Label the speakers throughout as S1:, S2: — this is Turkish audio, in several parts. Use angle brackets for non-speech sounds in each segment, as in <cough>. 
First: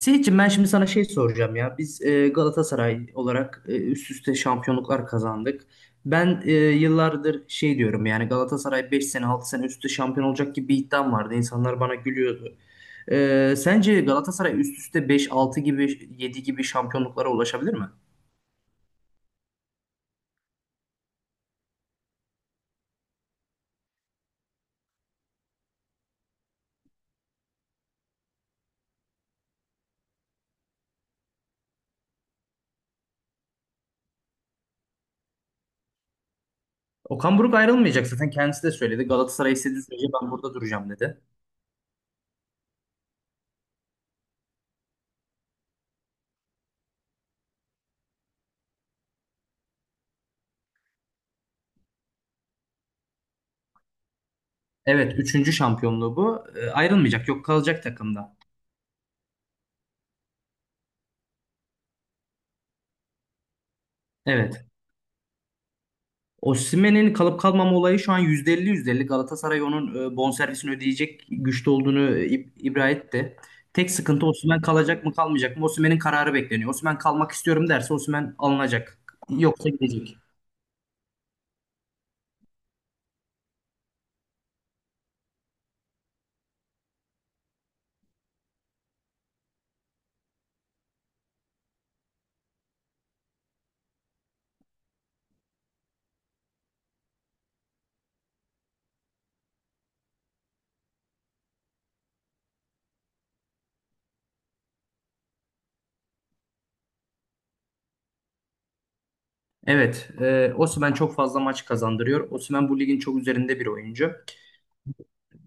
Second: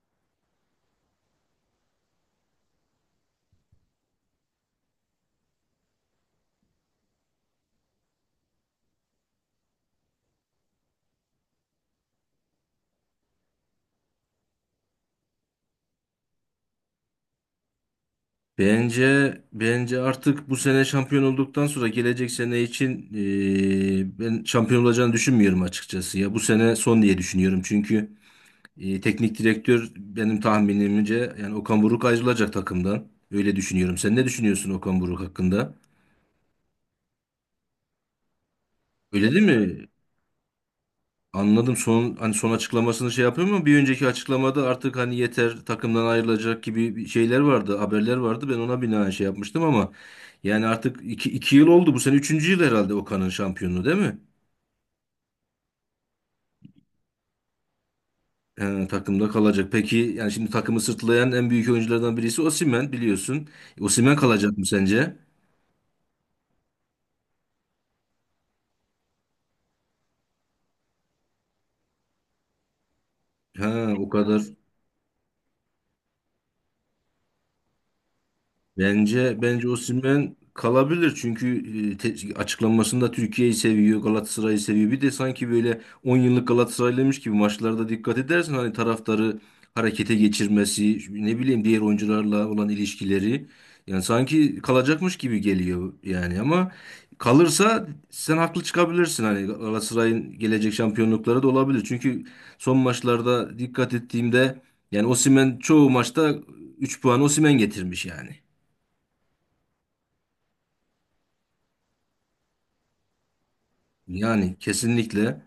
S1: Seyitciğim ben şimdi sana şey soracağım ya. Biz Galatasaray olarak üst üste şampiyonluklar kazandık. Ben yıllardır şey diyorum yani Galatasaray 5 sene 6 sene üst üste şampiyon olacak gibi bir iddiam vardı. İnsanlar bana gülüyordu. Sence Galatasaray üst üste 5, 6 gibi 7 gibi şampiyonluklara ulaşabilir mi?
S2: Bence bence artık bu sene şampiyon olduktan sonra gelecek sene için ben şampiyon olacağını düşünmüyorum açıkçası ya. Bu sene son diye düşünüyorum. Çünkü teknik direktör benim tahminimce yani Okan Buruk ayrılacak takımdan. Öyle düşünüyorum. Sen ne düşünüyorsun Okan Buruk hakkında?
S1: Okan Buruk ayrılmayacak, zaten kendisi de söyledi.
S2: Öyle değil
S1: Galatasaray istediği
S2: mi?
S1: sürece ben burada duracağım dedi.
S2: Anladım. Son hani son açıklamasını şey yapıyor mu? Bir önceki açıklamada artık hani yeter takımdan ayrılacak gibi bir şeyler vardı, haberler vardı. Ben ona binaen şey yapmıştım ama yani artık iki yıl oldu. Bu sene üçüncü yıl herhalde Okan'ın şampiyonluğu değil mi?
S1: Evet, üçüncü şampiyonluğu bu. Ayrılmayacak, yok, kalacak takımda.
S2: Takımda kalacak. Peki yani şimdi takımı sırtlayan en büyük oyunculardan birisi Osimhen biliyorsun. Osimhen kalacak mı
S1: Evet.
S2: sence?
S1: Osimhen'in kalıp kalmama olayı şu an %50 yüzde elli. Galatasaray onun bonservisini ödeyecek güçte olduğunu ibra etti. Tek
S2: Ha, o
S1: sıkıntı
S2: kadar.
S1: Osimhen kalacak mı kalmayacak mı? Osimhen'in kararı bekleniyor. Osimhen kalmak istiyorum derse Osimhen alınacak.
S2: Bence bence
S1: Yoksa gidecek.
S2: Osimhen kalabilir çünkü açıklamasında Türkiye'yi seviyor, Galatasaray'ı seviyor. Bir de sanki böyle 10 yıllık Galatasaraylıymış gibi maçlarda dikkat edersen hani taraftarı harekete geçirmesi, ne bileyim diğer oyuncularla olan ilişkileri yani sanki kalacakmış gibi geliyor yani ama kalırsa sen haklı çıkabilirsin hani Galatasaray'ın gelecek şampiyonlukları da olabilir. Çünkü son maçlarda dikkat ettiğimde yani Osimhen çoğu maçta 3 puan Osimhen getirmiş yani.
S1: Evet, Osimhen çok fazla maç kazandırıyor. Osimhen bu ligin çok üzerinde bir oyuncu.
S2: Yani kesinlikle.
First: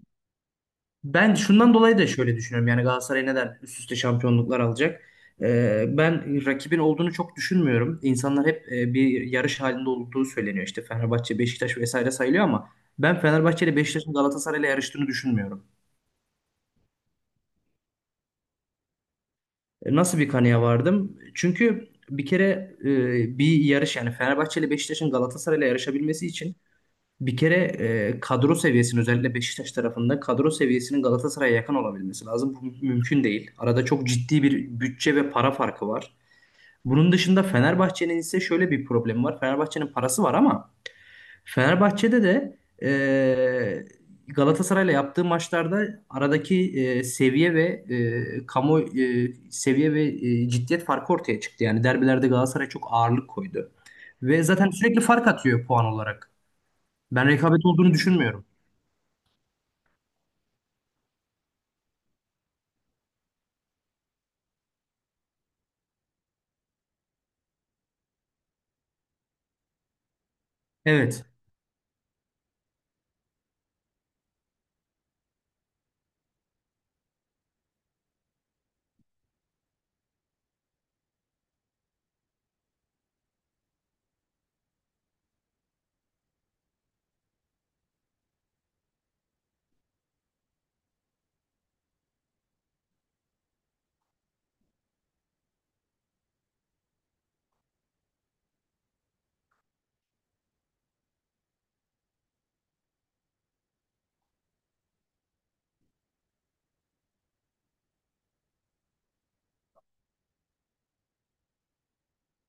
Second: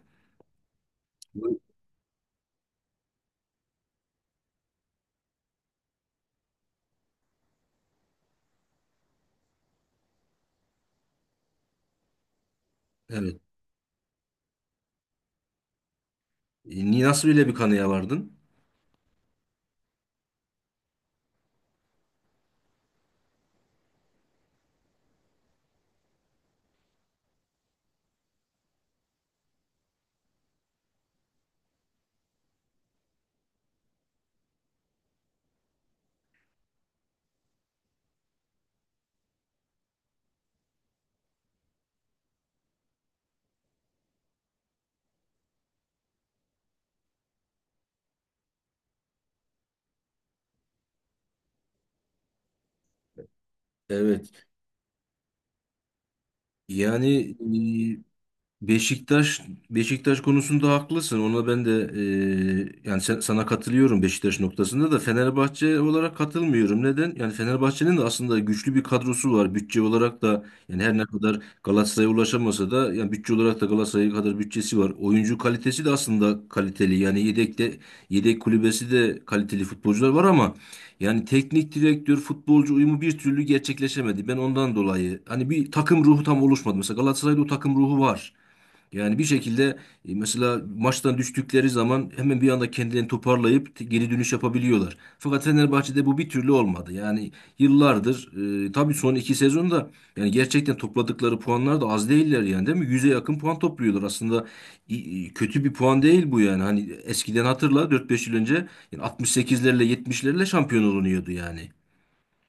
S1: Ben şundan dolayı da şöyle düşünüyorum. Yani Galatasaray neden üst üste şampiyonluklar alacak? Ben rakibin olduğunu çok düşünmüyorum. İnsanlar hep bir yarış halinde olduğu söyleniyor. İşte Fenerbahçe, Beşiktaş vesaire sayılıyor ama ben
S2: Evet.
S1: Fenerbahçe ile Beşiktaş'ın Galatasaray ile yarıştığını düşünmüyorum.
S2: Nasıl bile bir kanıya vardın?
S1: Nasıl bir kanıya vardım? Çünkü bir kere bir yarış, yani Fenerbahçe ile Beşiktaş'ın Galatasaray ile yarışabilmesi için bir kere kadro seviyesinin, özellikle Beşiktaş tarafında, kadro seviyesinin Galatasaray'a yakın olabilmesi lazım. Bu mümkün değil. Arada çok ciddi bir bütçe ve para farkı var. Bunun dışında Fenerbahçe'nin ise şöyle bir problemi var. Fenerbahçe'nin parası var ama Fenerbahçe'de de Galatasaray'la yaptığı maçlarda aradaki seviye ve ciddiyet farkı ortaya çıktı. Yani derbilerde Galatasaray çok ağırlık koydu. Ve
S2: Evet.
S1: zaten sürekli fark atıyor puan olarak. Ben
S2: Yani
S1: rekabet olduğunu düşünmüyorum.
S2: e, Beşiktaş Beşiktaş konusunda haklısın. Ona ben de yani sana katılıyorum Beşiktaş noktasında da Fenerbahçe olarak katılmıyorum. Neden? Yani Fenerbahçe'nin de aslında güçlü bir kadrosu var. Bütçe olarak da yani her ne
S1: Evet.
S2: kadar Galatasaray'a ulaşamasa da yani bütçe olarak da Galatasaray kadar bütçesi var. Oyuncu kalitesi de aslında kaliteli. Yani yedekte yedek kulübesi de kaliteli futbolcular var ama yani teknik direktör futbolcu uyumu bir türlü gerçekleşemedi. Ben ondan dolayı hani bir takım ruhu tam oluşmadı. Mesela Galatasaray'da o takım ruhu var. Yani bir şekilde mesela maçtan düştükleri zaman hemen bir anda kendilerini toparlayıp geri dönüş yapabiliyorlar. Fakat Fenerbahçe'de bu bir türlü olmadı. Yani yıllardır tabii son iki sezonda yani gerçekten topladıkları puanlar da az değiller yani değil mi? Yüze yakın puan topluyorlar. Aslında i- kötü bir puan değil bu yani. Hani eskiden hatırla dört beş yıl önce yani 68'lerle 70'lerle şampiyon olunuyordu yani.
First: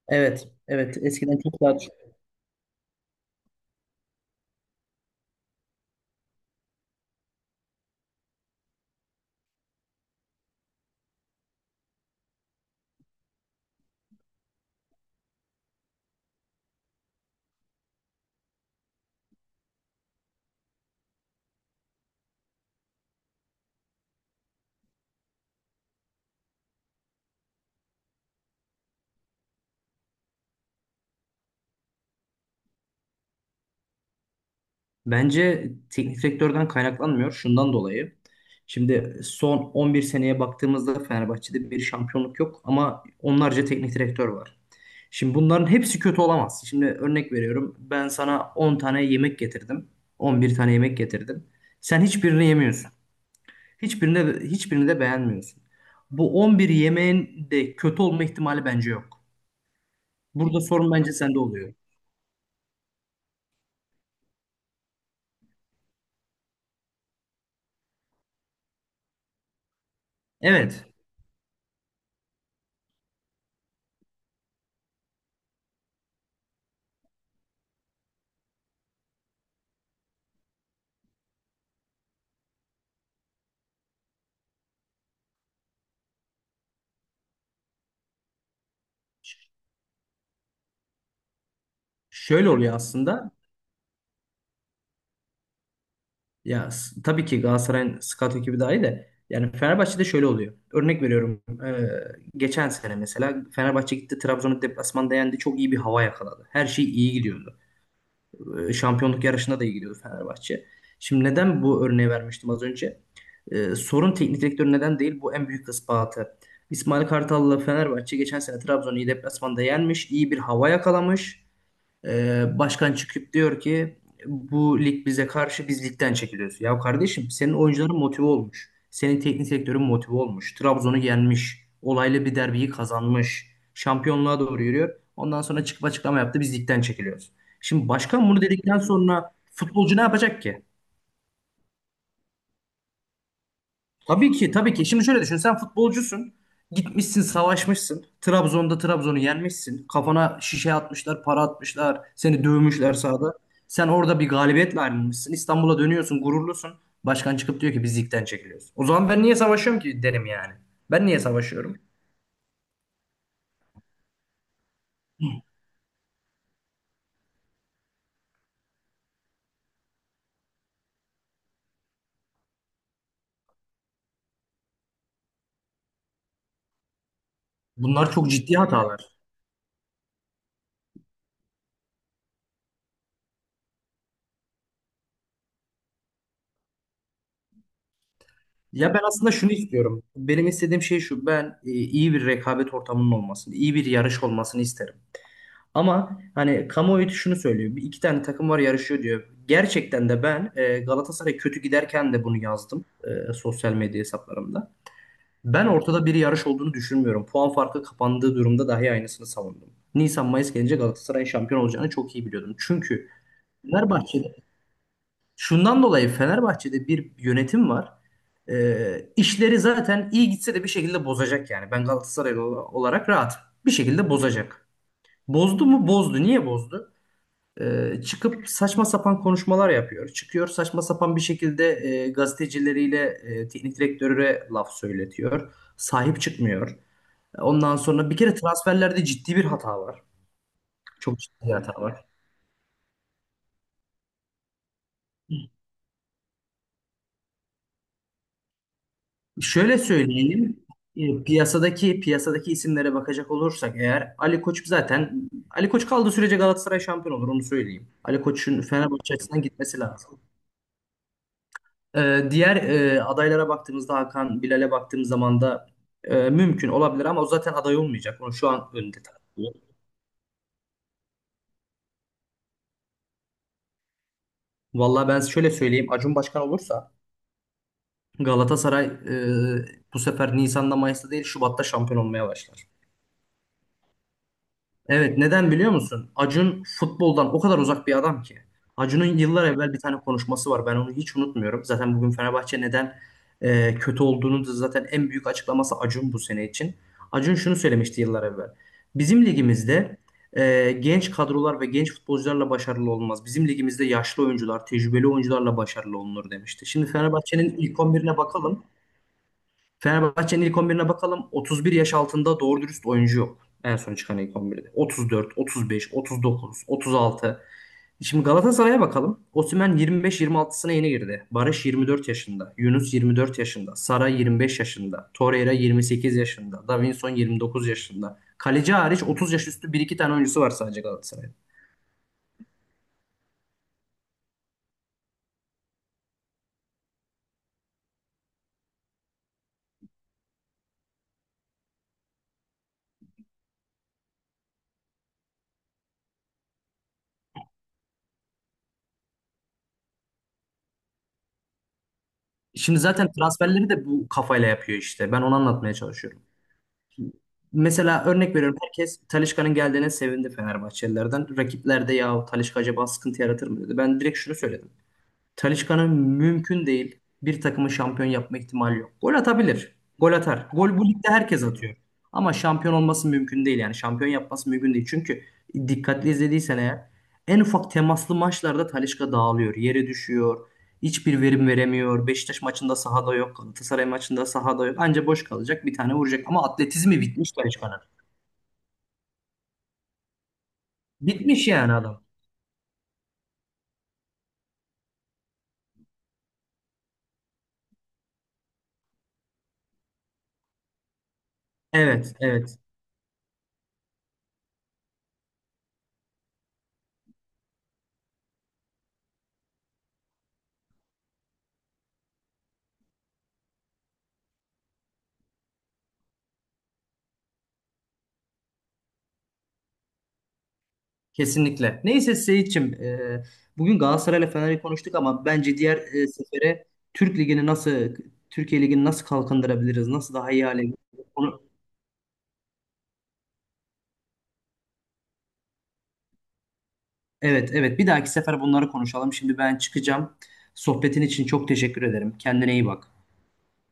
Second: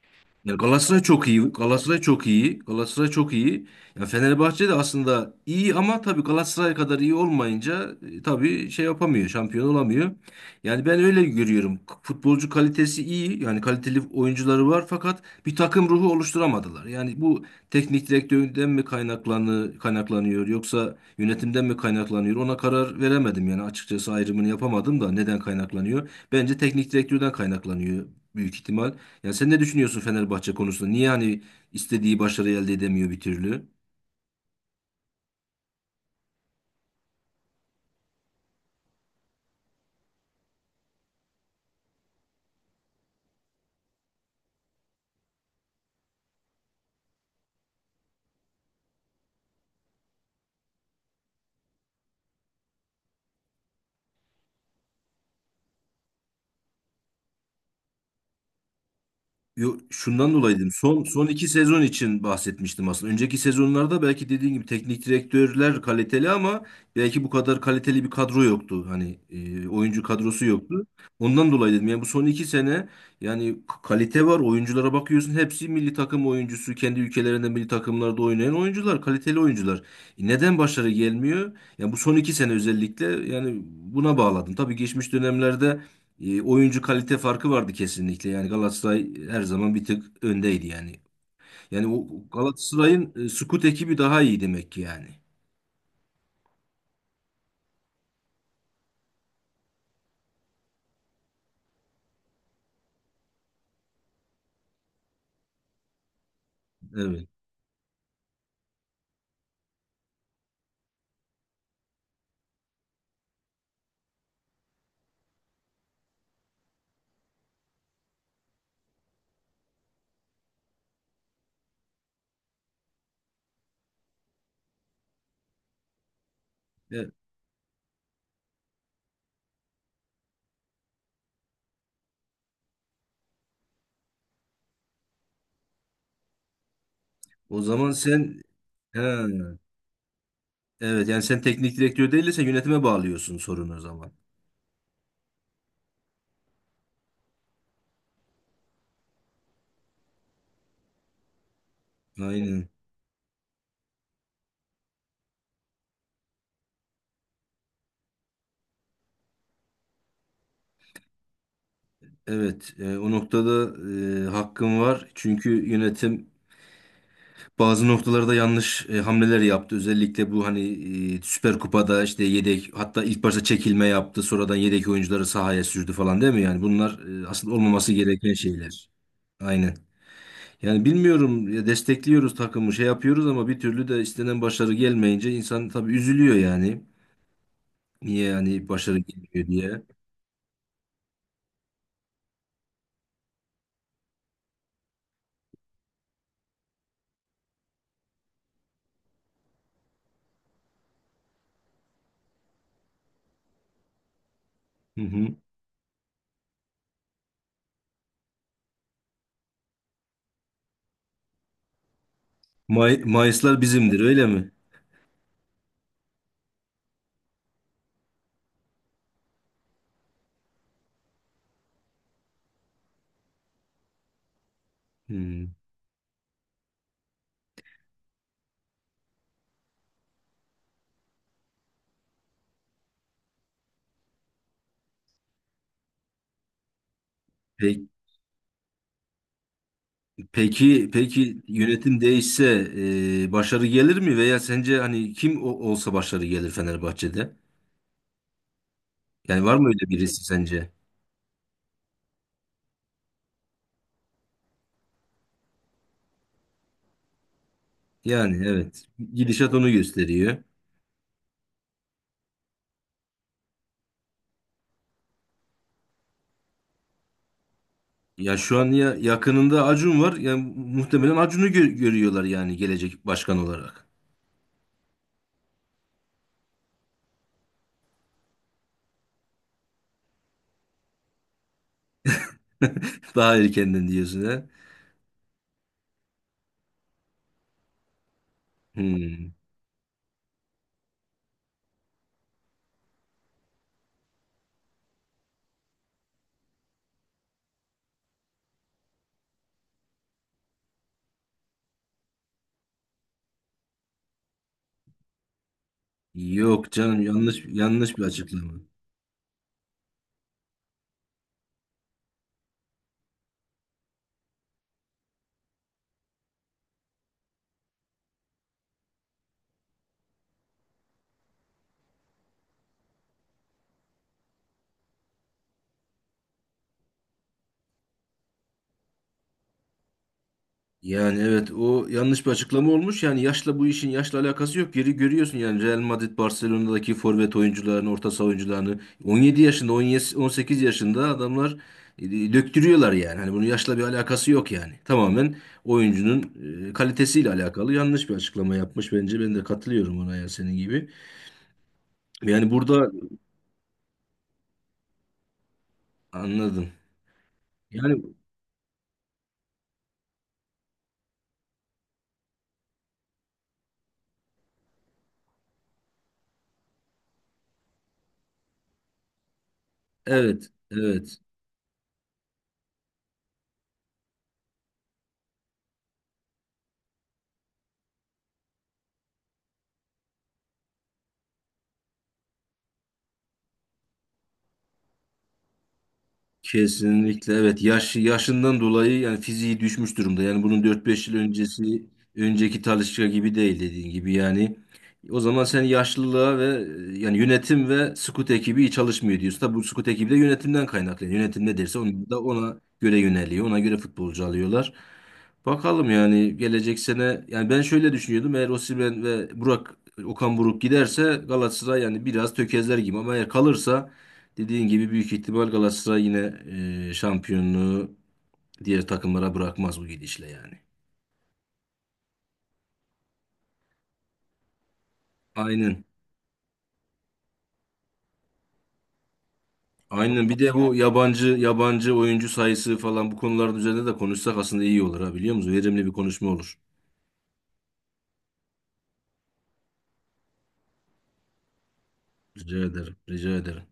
S1: Evet,
S2: Ya
S1: evet.
S2: Galatasaray çok
S1: Eskiden
S2: iyi.
S1: çok daha düşük.
S2: Galatasaray çok iyi. Galatasaray çok iyi. Ya Fenerbahçe de aslında iyi ama tabii Galatasaray kadar iyi olmayınca tabii şey yapamıyor, şampiyon olamıyor. Yani ben öyle görüyorum. Futbolcu kalitesi iyi. Yani kaliteli oyuncuları var fakat bir takım ruhu oluşturamadılar. Yani bu teknik direktörden mi kaynaklanıyor yoksa yönetimden mi kaynaklanıyor? Ona karar veremedim yani açıkçası ayrımını yapamadım da neden kaynaklanıyor? Bence teknik direktörden kaynaklanıyor büyük ihtimal. Yani sen ne düşünüyorsun Fenerbahçe konusunda? Niye hani istediği başarı elde edemiyor bir türlü?
S1: Bence teknik direktörden kaynaklanmıyor, şundan dolayı. Şimdi son 11 seneye baktığımızda Fenerbahçe'de bir şampiyonluk yok ama onlarca teknik direktör var. Şimdi bunların hepsi kötü olamaz. Şimdi örnek veriyorum. Ben sana 10 tane yemek getirdim. On bir tane yemek getirdim. Sen hiçbirini yemiyorsun. Hiçbirini de, hiçbirini de beğenmiyorsun. Bu 11 yemeğin de kötü olma ihtimali bence yok.
S2: Yo, şundan dolayı
S1: Burada
S2: dedim.
S1: sorun
S2: Son
S1: bence
S2: son
S1: sende
S2: iki
S1: oluyor.
S2: sezon için bahsetmiştim aslında. Önceki sezonlarda belki dediğin gibi teknik direktörler kaliteli ama belki bu kadar kaliteli bir kadro yoktu. Hani oyuncu kadrosu
S1: Evet.
S2: yoktu. Ondan dolayı dedim. Yani bu son iki sene yani kalite var. Oyunculara bakıyorsun. Hepsi milli takım oyuncusu. Kendi ülkelerinde milli takımlarda oynayan oyuncular. Kaliteli oyuncular. Neden başarı gelmiyor? Yani bu son iki sene özellikle yani buna bağladım. Tabii geçmiş dönemlerde oyuncu kalite farkı vardı kesinlikle. Yani Galatasaray her zaman bir tık öndeydi yani. Yani o
S1: Şöyle oluyor
S2: Galatasaray'ın
S1: aslında.
S2: scout ekibi daha iyi demek ki yani.
S1: Ya tabii ki Galatasaray'ın scout ekibi dahi de, yani Fenerbahçe'de şöyle oluyor. Örnek veriyorum. Geçen sene mesela Fenerbahçe gitti, Trabzon'u deplasmanda yendi. Çok iyi bir hava yakaladı. Her şey iyi
S2: Evet.
S1: gidiyordu. Şampiyonluk yarışında da iyi gidiyordu Fenerbahçe. Şimdi neden bu örneği vermiştim az önce? Sorun teknik direktör neden değil? Bu en büyük ispatı. İsmail Kartal'la Fenerbahçe geçen sene Trabzon'u iyi deplasmanda yenmiş. İyi bir hava yakalamış. Başkan çıkıp diyor ki bu lig bize karşı, biz ligden çekiliyoruz. Ya
S2: E,
S1: kardeşim, senin oyuncuların motive olmuş. Senin teknik direktörün motive olmuş. Trabzon'u yenmiş. Olaylı bir derbiyi kazanmış. Şampiyonluğa doğru yürüyor. Ondan sonra çıkıp açıklama yaptı, biz ligden çekiliyoruz.
S2: O
S1: Şimdi
S2: zaman sen
S1: başkan bunu dedikten
S2: he,
S1: sonra futbolcu ne yapacak ki?
S2: evet yani sen teknik direktör değilse yönetime bağlıyorsun sorunu o zaman.
S1: Tabii ki, tabii ki. Şimdi şöyle düşün. Sen futbolcusun. Gitmişsin, savaşmışsın. Trabzon'da Trabzon'u yenmişsin. Kafana şişe atmışlar, para atmışlar. Seni
S2: Aynen.
S1: dövmüşler sahada. Sen orada bir galibiyetle ayrılmışsın. İstanbul'a dönüyorsun, gururlusun. Başkan çıkıp diyor ki biz ligden çekiliyoruz. O zaman ben niye savaşıyorum ki derim yani. Ben niye savaşıyorum?
S2: Evet. O noktada hakkın var. Çünkü yönetim bazı noktalarda yanlış hamleler yaptı. Özellikle bu hani Süper Kupa'da işte yedek hatta ilk başta çekilme yaptı. Sonradan yedek oyuncuları sahaya sürdü falan değil mi? Yani bunlar aslında olmaması
S1: Bunlar çok
S2: gereken
S1: ciddi
S2: şeyler.
S1: hatalar.
S2: Aynen. Yani bilmiyorum ya destekliyoruz takımı şey yapıyoruz ama bir türlü de istenen başarı gelmeyince insan tabii üzülüyor yani. Niye yani
S1: Ya
S2: başarı
S1: ben aslında
S2: gelmiyor
S1: şunu
S2: diye.
S1: istiyorum. Benim istediğim şey şu. Ben iyi bir rekabet ortamının olmasını, iyi bir yarış olmasını isterim. Ama hani kamuoyu şunu söylüyor. Bir iki tane takım var, yarışıyor diyor. Gerçekten de ben Galatasaray kötü giderken de bunu yazdım sosyal medya hesaplarımda.
S2: Hı hı.
S1: Ben ortada bir yarış olduğunu düşünmüyorum. Puan farkı kapandığı durumda dahi aynısını savundum. Nisan-Mayıs gelince Galatasaray'ın şampiyon olacağını çok iyi biliyordum. Çünkü
S2: Mayıslar bizimdir öyle
S1: Fenerbahçe'de,
S2: mi?
S1: şundan dolayı, Fenerbahçe'de bir yönetim var. İşleri zaten iyi gitse de bir şekilde bozacak yani. Ben Galatasaraylı olarak rahat. Bir şekilde bozacak.
S2: Hı.
S1: Bozdu mu? Bozdu. Niye bozdu? Çıkıp saçma sapan konuşmalar yapıyor. Çıkıyor saçma sapan bir şekilde, gazetecileriyle teknik direktöre laf söyletiyor. Sahip çıkmıyor. Ondan sonra bir kere transferlerde ciddi bir hata var.
S2: Peki
S1: Çok
S2: peki
S1: ciddi bir hata
S2: yönetim
S1: var.
S2: değişse başarı gelir mi veya sence hani kim olsa başarı gelir Fenerbahçe'de? Yani var mı
S1: Şöyle
S2: öyle birisi
S1: söyleyeyim.
S2: sence?
S1: Piyasadaki isimlere bakacak olursak eğer Ali Koç, zaten Ali Koç kaldığı sürece Galatasaray şampiyon olur, onu söyleyeyim. Ali
S2: Yani
S1: Koç'un
S2: evet.
S1: Fenerbahçe açısından
S2: Gidişat onu
S1: gitmesi lazım.
S2: gösteriyor.
S1: Diğer adaylara baktığımızda Hakan Bilal'e baktığım zaman da mümkün olabilir ama o zaten aday olmayacak. Onu
S2: Ya
S1: şu
S2: şu an
S1: an
S2: ya
S1: önde tartıyor.
S2: yakınında Acun var. Yani muhtemelen Acun'u görüyorlar yani gelecek başkan olarak.
S1: Vallahi ben şöyle söyleyeyim. Acun başkan olursa Galatasaray bu sefer Nisan'da, Mayıs'ta değil, Şubat'ta şampiyon olmaya başlar.
S2: <laughs> Daha erkenden diyorsun ha?
S1: Evet, neden biliyor musun? Acun futboldan o kadar uzak bir adam ki. Acun'un
S2: Hmm.
S1: yıllar evvel bir tane konuşması var. Ben onu hiç unutmuyorum. Zaten bugün Fenerbahçe neden kötü olduğunu da zaten en büyük açıklaması Acun bu sene için. Acun şunu söylemişti yıllar evvel. Bizim ligimizde genç kadrolar ve genç futbolcularla başarılı olmaz. Bizim ligimizde yaşlı oyuncular, tecrübeli oyuncularla başarılı olunur demişti.
S2: Yok
S1: Şimdi
S2: canım yanlış
S1: Fenerbahçe'nin ilk
S2: yanlış bir
S1: 11'ine
S2: açıklama.
S1: bakalım. Fenerbahçe'nin ilk 11'ine bakalım. 31 yaş altında doğru dürüst oyuncu yok. En son çıkan ilk 11'de. 34, 35, 39, 36. Şimdi Galatasaray'a bakalım. Osimhen 25-26'sına yeni girdi. Barış 24 yaşında. Yunus 24 yaşında. Sara 25 yaşında. Torreira 28 yaşında. Davinson 29 yaşında. Kaleci hariç 30 yaş üstü bir iki tane oyuncusu var sadece
S2: Yani
S1: Galatasaray'ın.
S2: evet o yanlış bir açıklama olmuş. Yani yaşla bu işin yaşla alakası yok. Geri görüyorsun yani Real Madrid Barcelona'daki forvet oyuncularını, orta saha oyuncularını 17 yaşında, 17 18 yaşında adamlar döktürüyorlar yani. Hani bunun yaşla bir alakası yok yani. Tamamen oyuncunun kalitesiyle alakalı yanlış bir açıklama yapmış bence. Ben de katılıyorum ona ya senin gibi. Yani
S1: Şimdi
S2: burada
S1: zaten transferleri de bu kafayla yapıyor işte. Ben onu anlatmaya çalışıyorum.
S2: anladım. Yani
S1: Mesela örnek veriyorum, herkes Talisca'nın geldiğine sevindi Fenerbahçelilerden. Rakipler de ya Talisca acaba sıkıntı yaratır mı dedi. Ben direkt şunu söyledim. Talisca'nın mümkün değil, bir takımı şampiyon yapma ihtimali yok. Gol atabilir. Gol atar.
S2: evet,
S1: Gol bu ligde
S2: evet.
S1: herkes atıyor. Ama şampiyon olması mümkün değil yani. Şampiyon yapması mümkün değil. Çünkü dikkatli izlediysen eğer, en ufak temaslı maçlarda Talisca dağılıyor. Yere düşüyor. Hiçbir verim veremiyor. Beşiktaş maçında sahada yok. Galatasaray maçında sahada yok. Anca boş kalacak. Bir tane vuracak. Ama atletizmi bitmiş
S2: Kesinlikle evet
S1: Talisca'nın.
S2: yaş yaşından dolayı yani fiziği düşmüş durumda. Yani bunun dört beş yıl
S1: Bitmiş yani
S2: öncesi
S1: adam.
S2: önceki Talisca gibi değil dediğin gibi yani. O zaman sen yaşlılığa ve yani yönetim ve scout ekibi iyi çalışmıyor diyorsun. Tabi bu scout ekibi de yönetimden kaynaklanıyor. Yönetim ne derse onu
S1: Evet,
S2: da
S1: evet.
S2: ona göre yöneliyor. Ona göre futbolcu alıyorlar. Bakalım yani gelecek sene yani ben şöyle düşünüyordum. Eğer Osimhen ve Burak Okan Buruk giderse Galatasaray yani biraz tökezler gibi ama eğer kalırsa dediğin gibi büyük ihtimal Galatasaray yine şampiyonluğu diğer takımlara bırakmaz bu gidişle yani.
S1: Kesinlikle. Neyse Seyitçim, bugün Galatasaray'la Fener'i konuştuk ama bence diğer
S2: Aynen.
S1: sefere Türk Ligi'ni nasıl, Türkiye Ligi'ni nasıl kalkındırabiliriz, nasıl
S2: Aynen.
S1: daha
S2: Bir
S1: iyi
S2: de
S1: hale
S2: bu
S1: getirebiliriz?
S2: yabancı
S1: Onu,
S2: yabancı oyuncu sayısı falan bu konuların üzerinde de konuşsak aslında iyi olur ha biliyor musun? Verimli bir konuşma olur.
S1: evet, evet. Bir dahaki sefer bunları konuşalım. Şimdi ben çıkacağım. Sohbetin için çok teşekkür ederim. Kendine
S2: Rica
S1: iyi bak.
S2: ederim. Rica ederim.